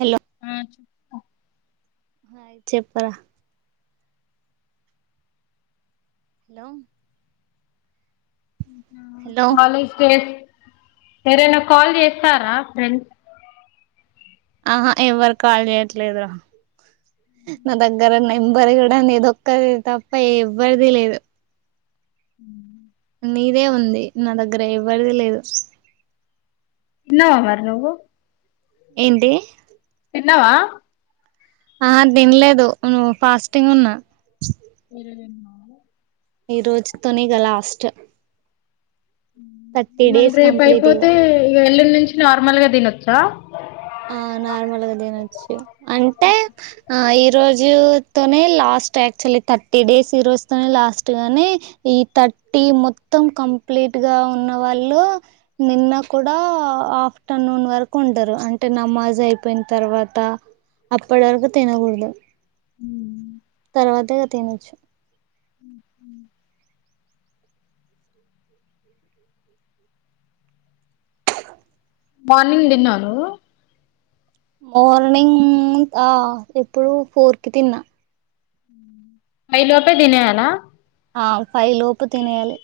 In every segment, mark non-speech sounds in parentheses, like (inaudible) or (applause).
Hello ఉమ్ చెప్పరా. Hello hello college days. ఎవ్రైనా call జేస్తారా ఫ్రెండ్స్. ఆహా ఎవ్వర్ కాల్ జెయ్యట్లేద్ రా న దగ్గర నెంబర్ గూడా నీదొక్కది తప్ప ఎవ్వర్ది లేదు. ఉ నీదే ఉంది నా దగ్గర ఎవ్వరిది లేదు తిన్నవ మరి నువ్వు ఏంటి తిన్నవ ఆ తినలేదు నువ్వు ఫాస్టింగ్ ఉన్నా ఏరడున్నా (inaudible) (inaudible) థర్టీ మలి డేస్ రెపూ కంప్లీట్ ఇగ ఐపొతె ఎ లి నుంచి నార్మల్ గా తినొచ్చా ఆ నార్మల్గా తినొచ్చు అంటే ఆ ఈ రోజుతోనే లాస్ట్ యాక్చువల్లీ థర్టీ డేస్ ఈ రోజుతోనే లాస్ట్ గాని ఈ థర్టీ మొత్తం కంప్లీట్ గా ఉన్న వాళ్ళు నిన్న కూడా ఆఫ్టర్నూన్ వరకు ఉంటారు అంటే అట్టే నమాజ్ అయిపోయిన తర్వాత అప్పటి వరకు తినకూడదు ప్రత క త వచ్చు (unintelligible) (inaudible) మార్నింగ్ తిన నువూ మార్నింగ్ ఆ ఎప్పుడు ఫోర్ కి తిన్నా పై లోపే దినేయల ఆ ఫై లోపు తినేయాలి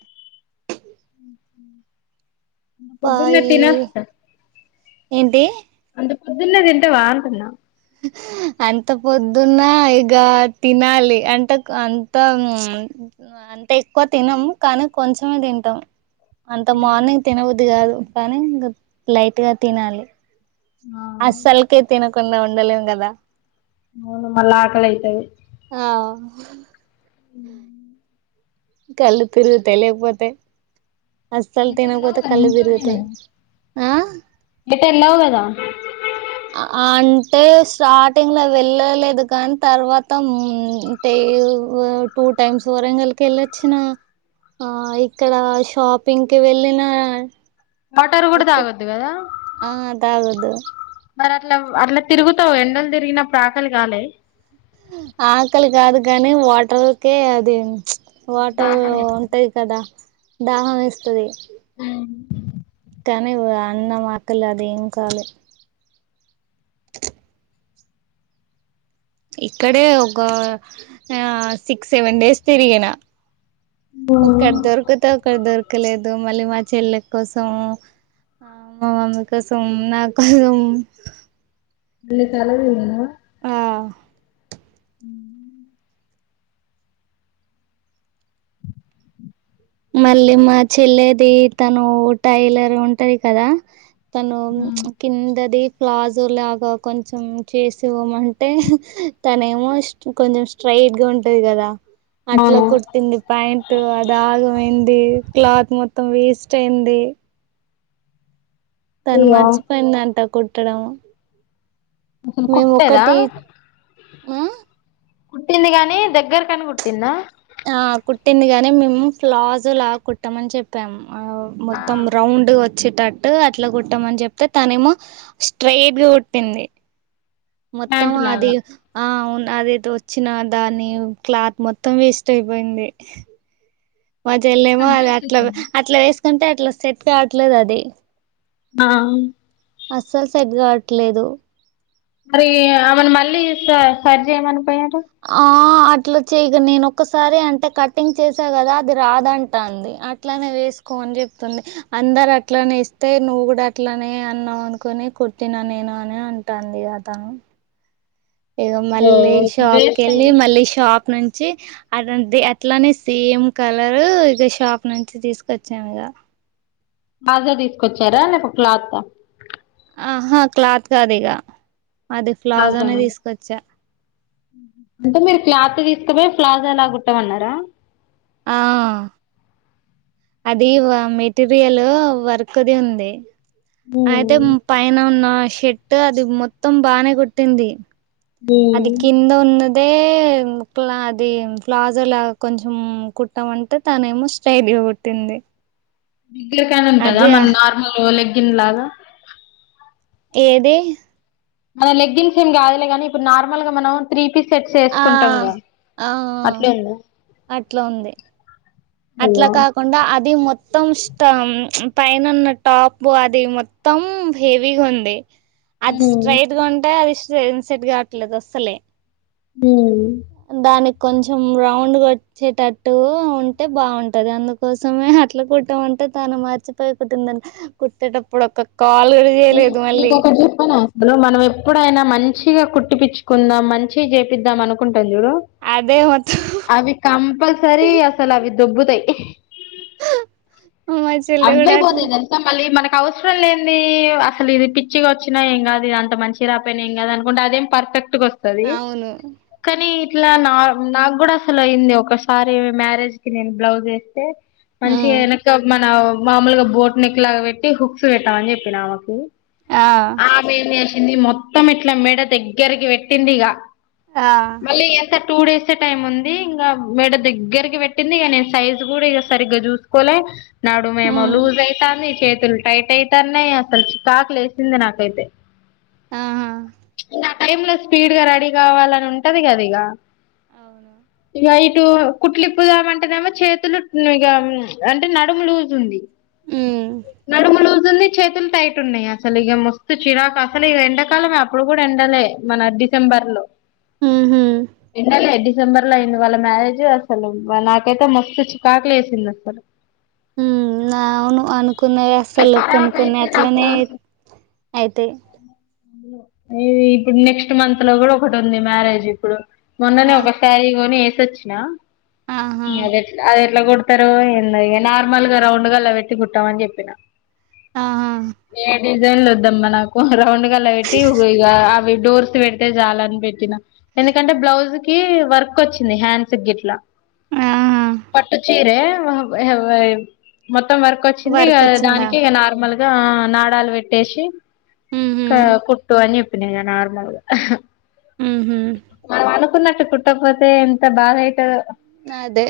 పౌలును తినొస ఫైవ్ ఏంటి అంత పొద్దున్న తింటే బ అంటున్నాం అంత పొద్దున్న ఇక తినాలి అంటే అంత అంత ఎక్కువ తినము కానీ కొంచెమే తింటాం అంత మార్నింగ్ తినబుద్ది కాదు కానీంకా లైట్గా తినాలి ఆ ఆసల్కె తినకుడా ఉండలేం కదా అవు మళ్ళా ఆకలి అయితవది అ (inaudible) ఉ కళ్ళు తిరుగుతయి లెకపోతే అసల్ తనపోత కలదిరుగుతయి ఎటు ఎళవు గద అంటే స్టార్టింగ్ లో వెళ్ళలేదు కానీ తర్వాత టే టూ టైమ్స్ వరంగల్కి వెళ్ళొచ్చినా ఆ ఇక్కడ షాపింగ్కిి వెళ్ళిన వటారు కూడా ఒక తగద్ది కదా ఆ తాగొద్దు మరి అట్లా అట్లా తిరుగుతావు ఎండలు తిరిగినపుడు అకలి కాలే ఆకలి కాదు కానీ వాటర్కే అది వాటర్ దాహం వేస్తది ఉంటాయి కదా దాహం ఇస్తుది ఆ కానీ అన్నం అక్కలు అది ఏం కాాలే (inaudible) ఇక్కడే ఒక ఆ సిక్స్ సెవెన్ డేస్ తిరిగిన ఒక్కటి మళ్ళీ దొరికుతే ఒక్కటి దొరకలేదు మళ్ళీ మ చెల్లె కోసం ఆ మా మమ్మీ కోసం నా కోసం అళ్ళ చాలవ ఇదనవ (inaudible) ఆ మళ్ళీ మా చెల్లది తను టైలర్ ఉంటది కదా తను కిందది ప్లాజ్ అలాగా కొంచం చేసేవ అంటే తనే ఏమో కొంచెం స్ట్రైట్ గా ఉంటది కదా అట్లా అవును కుటింది ప్యాయింట్ అద క్లాత్ మొత్తం వేస్ట్ అయింది తను ఇగ మర్చిపోయిందంట కుట్టడం అసలు మేము కుట్టలేదా ఒకటి ఆ కుుట్టింది గాని దగ్గరకని కుుట్టింద ఆ కుట్టింది గాని మేము ఫ్లాజో లాగా కుట్టమని చెప్పాము ఆ మొత్తం రౌండ్ వచ్చేటట్టు అట్లా కుట్టమని చెప్తే తనేమో స్ట్రయిట్ గా కుట్టింది మొత్తం ప్యాంట్ అది లాగా ఆవును అదైతే వచ్చినా దాని క్లాత్ మొత్తం వేస్ట్ అయిపోయింది మా చెల్లేమో కట్ అల అట్ల చేసేసిందా అట్లా వేస్ ఎట్లంటే అట్లా సెట్ కావట్లేదు అది ఆ అస్సలు సెట్ కావట్లేదు మరి ఆమెను మళ్ళీ సరి సరిచేయమని పోయావ ఆ అట్లా చేయదు నేను ఒక్కసారి అంటే కటింగ్ చేసా కదా అది రాదంటా అంది అట్లానే వేసుకో అని చెప్తుంది అందరు అట్లనే ఇస్తే నువ్వు కూడా అట్లానే అన్నావు అనుకుని కుట్టినా నేను అని అంటుంది తను ఏదో మళ్ళీ ఇప్పుడు షాప్కి వేస్ట్ వెళ్ళి అయింది మళ్ళీ షాప్ నుంచి చ్చ అ అట్లానే సేమ్ కలరు ఇక షాప్ నుంచి తీసుకొచ్చాను ఇక ఫ్లాజో తీసుకొచ్చారా లేక క్లాత్ ఆహా క్లాత్ కాదు ఇక అది ఫ్లాజ్ అనే ప్లాజోనే తీసుకొచ్చా అంటే మీరు క్లాత్ తీసుకుపోయి ప్లాజో లా కుట్టమన్నారా ఆ అది మెటీరియల్ వర్క్ ది ఉంది అయితే ఉమ్ పైన ఉన్న షెట్ అది మొత్తం బానే కొట్టింది అది కింద ఉన్నది దే ఇంట్ల అది ప్లాజో లా కొంచెం కుట్ట మంటే తనే ఏమో స్టైట్ లాగ కుట్టింది కైనా ఉంటదా అదే మన నార్మల్ ల ఇలాగా ఏదే మన లెగ్గిన్ సేమ్ కావాలేగానీ ఇప్పుడు నార్మల్ గా మనం త్రీ పీసెస్ ఆ ఆ అట్లుందా అట్లు ఉంది అట్లా కాకుండా అది మొ మొత్తం ష్టం పైన ఉన్న టాప్ అది మొత్తం హెవీగా ఉంది అది ఉమ్ స్ట్రైట్ గా ఉంటె అది జెమ్ సెట్ కాట్లేదు అస్సలే ఉమ్ దాని కొంచం రౌండ్ వచ్చేటట్టు ఉంటే బాగుంటది అందుకోసమే అట్ల కుట్టామంటే తాను మర్చిపోయి కుట్టింద కుట్టేటప్పుడు ఒక్ కాల్ గుడ చెయ్యలేదు మళ్ళీ హలో మనం ఎప్పుడైనా మంచిగా కుట్టి పిచ్చుకుందాం మంచి చేపిద్దాం అనుకు పాన్ చూడు అదే మొత్తం అవి కంపల్సరి అసలు అవి దొబ్బుతై మా చెల్లె అవ్వె కూడా పోతై అట్లా తెల్సా మళ్ళీ మనక్ అవసరం లేం ది అసలు ఇవి పిచ్చిగా వచ్చినయి ఏం గాదు అంత మంచిగా రాపోయినా ఏం కాదు అనుకుంటే అదే పర్ఫె ట్ గ వస్తది అవును కానీ ఇట్ల నా నాకు కూడా అసలు అయ్యింది ఒకసారి మ్యారేజ్ కి నేను బ్లౌజ్ ఎస్తే మంచిగ ఉమ్ యనక్క మన మామూల్గా బోట్ నెక్ లాగ పెట్టి హుక్స్ పెట్టామని చెప్పిన ఆమెకి ఉ ఆ ఆమె ఏం జెష్ ఇది మొత్తం ఇట్ల మెడ దగ్గరికి పెట్టింది ఇగ ఆ మళ్ళీ ఎంతట్ టూ డేస్ టైం ఉంది ఇంగ మెడ దెగ్గర్కి పెట్టింది ఇగ నేను సైజ్ కూడా ఇక సరిగ్గా చూసుకోలే నడుము ఎమో ఉమ్ లూజ్ అయితాంది చే సెల్ టైట్ అయితాన్నె అసలు షాక్ లేసింది నాకైతే ఆ ఇంకా ఆ టైమ్ లో స్పీడ్గా రెడీ కావాలని ఉంటది గదా ఇగ అవును ఇగ యి ఇటు కుట్లిప్పు ద్దామ్ అంటేనేమో చేతులు ఇగ అంటే నడుము లూజ్ ఉంది ఉమ్ తుంది చేతులు టైట్ ఉన్నయి అసలు ఇగ మస్తు చిరాకు అసలు ఈ ఎండాకాలమే అప్పుడు కూడ ఎండలే మన డిసెంబర్ లో ఉహు ఎండలే అండి డిసెంబర్ లో అయింది వాళ్ళ మ్యారేజ్ అసలు నాకైతే మస్తు చికాకు ఎసింది అసలు ఉయ్ అవును అన్ కొన్న యి అసలు కొన్ని ఖరాబ్ కొన్ని అయితే నాకు అట్లనే అయితే ఇప్పుడు నెక్స్ట్ మంత్ లో కూడా ఒకటి ఉంది. మ్యారేజ్ ఇప్పుడు మొన్ననే ఆ ఒక క్యారీ కొని తేచ్చిన ఆహా ఇగా అదేట్లా అదే ఏట్లా కుడతారు ఎందో ఇగా నార్మల్ గా రౌండ్ గళ్ళా పెట్టి కుట్టామని చెప్పిన ఆహా ఏ డిజైన్లు వద్దమ్మ నాకు ఓహ్ రౌండ్ కి గల్లా బట్టి (unintelligible) ఇగా డోర్స్ పెడితే చాలు అని పెట్టినా ఎందుకు అంటే బ్లౌజ్ కి వర్క్ వచ్చింది. హాండ్స్ గిట్లా ఆహా పట్టుచీరే (unintelligible) మొ మొత్తం వర్క్ వచ్చింది. ఇగ వర్క్ వచ్చిందా దానికే ఇగా నార్మల్ ఇగా నాడాలు పెట్టేసి ఉహు నార్మల్గా ఉహు (unintelligible) అనుకున్నట్టు కుట్టకపోతే ఎంత బాధయితాదో అదే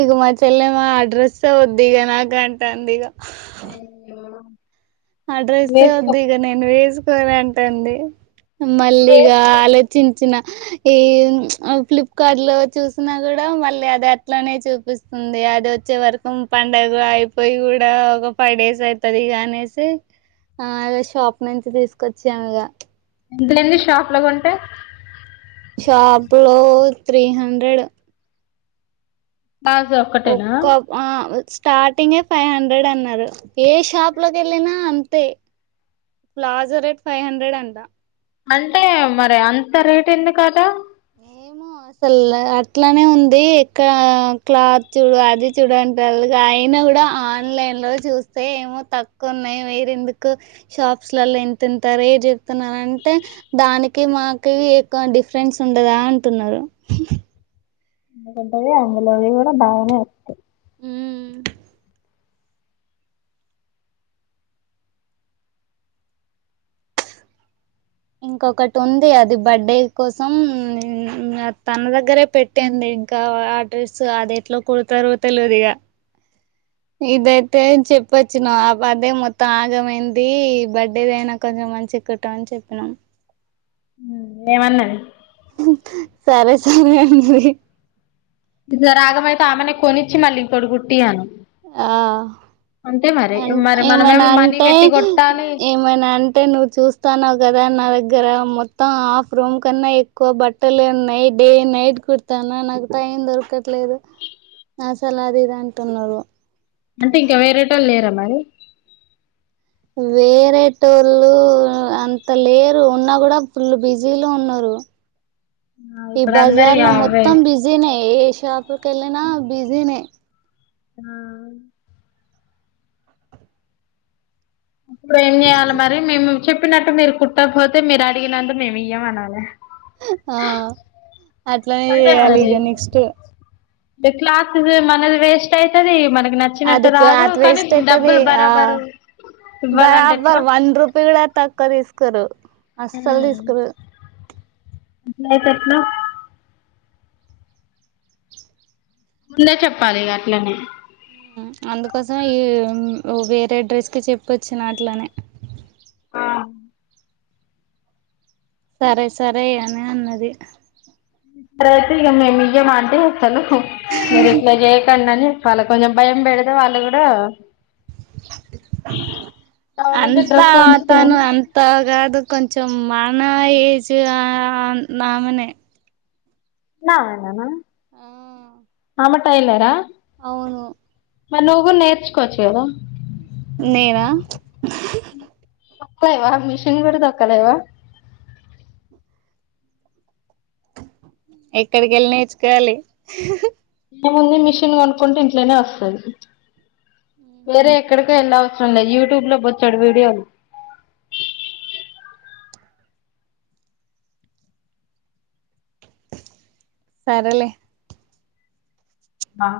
ఇగ మా చెల్లెమె అడ్రెస్ వద్దు ఇగా నాకు అంటాంది ఇగా అ అడ్రస్ వద్దు ఇగా నేను వేస్ట్ కొనానంటుంది. మళ్ళీ ఇగా వేసుకో ఆలోచిం చిన్న ఈ ప్చ్ ఫ్లిప్కార్ట్ లో చూసినా కూడా మళ్ళీ అది అట్లానే చూపిస్తుంది. అది వచ్చే వరకు పండుగ అయిపోయి కూడా ఒక ఫైవ్ డేస్ అయితాది. ఇగా అనేసి ఆ అదే షాప్ నుంచి తీసుకొచ్చాము. ఇగా ఎంతలైంది షాప్ల కొంటే షాప్ లో త్రీ హండ్రెడ్ ప్లాజో ఒక్కటేనా ఒక్క ఆ స్టార్టింగే ఫైవ్ హండ్రెడ్ అన్నారు. ఏ షాప్ లోకి వెళ్ళినా అంతే ప్లాజో రేట్ ఫైవ్ హండ్రెడ్ అంట అంటే మరి అంత రేట్ ఎందుకాట ఏమో అసలు అట్లానే ఉంది. ఇక్క క్లాత్ చూడు అది చూడ అంటాళ్లు అయినా కూడా ఆన్లైన్ లో చూస్తే ఏమో తక్కువ ఉన్నాయి. మీరెందుకు షాప్స్లలో ఇంతింత రేట్ చెప్తున్నారాంటే దానికి మాకు ఎక్కువ డిఫరెన్స్ ఉండదా అంటున్నారు ఎందుకుంటది అందులోవి కూడా బానే వత్తాయ్ హు ఇంకొకటుంది. అది బర్త్డే కోసం హు ఆ తన దగ్గరే పెట్టానికా ఆ డ్రెస్ అది ఎట్లో కుడతారో తెల్వదిగా. ఇదైతే చెపొచ్చిన ఆ బర్డే మొత్తం ఆగమైంది. ఈ బర్త్డేదైనా కొంచం మంచి గా కుట్టమని. చెప్ నాన్ ఏమన్నది సారే సారే అన్నది. ఈసారి ఆగంమైతే ఆమెనే కొనిచ్చి మళ్ళీ ఇంకోటి కుట్టియను ఆ అం మరి ఏమి అయినా మనమేమో మనీ అంటే పెట్టి కొట్టాలి ఏమైనా అంటే నువ్వు చూస్తాన్నావు కదా నా దగ్గ దగ్గర మొత్తం హాఫ్ రూమ్ కన్నా ఎక్కువ బట్లేన్నాయ్. డే నైట్ కుడతాను నాకు టైం దొరకట్లేదు అసలు అది ఇది అంటున్నారు అంటే ఇంకా వేరేటోల్లేరా మరి వేరే టోళ్ళు అంత లేరు. ఉన్నా కూడా ఫుల్లు బిజీలున్నారు. ఈ ఇప్పుడు అందరి బజార్లో అవే మొత్తం బిజీనే ఏ షాపు పెళ్ళినా బిజీనే ఆ ఇప్పుడు ఏం చేయాలి మరి మీముం చెప్పినట్టు మీరు కుట్టపోతే మీరు అడిగినందు మీము ఇయ్యము అనలే. ఆ అట్లనే చేయాలిగా నెక్స్ట్ టే క్లాతుజు మనది వెస్టైతది. మన అది క్లాత్ వెస్టైతది. ఆ బరాబరు ఇవ్వాలంటే బరాబర్ ఎట్లా వన్ రూపీ కూడా తక్కవా తీసుకోరు అసల్ దిస్కోరు అట్లైతేట్ల ముందే చెప్పాలిగా అట్లనే హు అందుకోసం ఈ ఓ వేరే డ్రెస్కి చెపొచ్చిన అట్లనే ఆ సరే సరే యానే అన్నది ప్రతి ఇగా మేమియమంటే ఎందుకు మీరు ఇట్ల జేయకండని కాళ్ళ కొంచం భయం బెడితే వాళ్ళు గూడా కావాలంటే అంత డ్రెస్ అతను అంచుకోమని అంతగాదు కొచ్చు తో మన ఏజ్ ఆ ఆన్ ఆమనే నాన్నమ్మ ఆఆ ఆమ టైలరా అవును మరి నువ్వు గుడ్ నేర్చుకోవచ్చు కదా నేనా పోయివా మిషిన్ కూడా తొక్కలేవా ఎక్కడికేళ్ళి నేర్చుకోవాలి ఏమి ఉంది మిషన్ కొనుకుంటే ఇంట్లనే వస్తది వేరే ఎక్కడికో ఎల్లావ్స్ కొన్నాయ్ యూట్యూబ్ లో బొచ్చడు వీడియోలు సరేలేే మా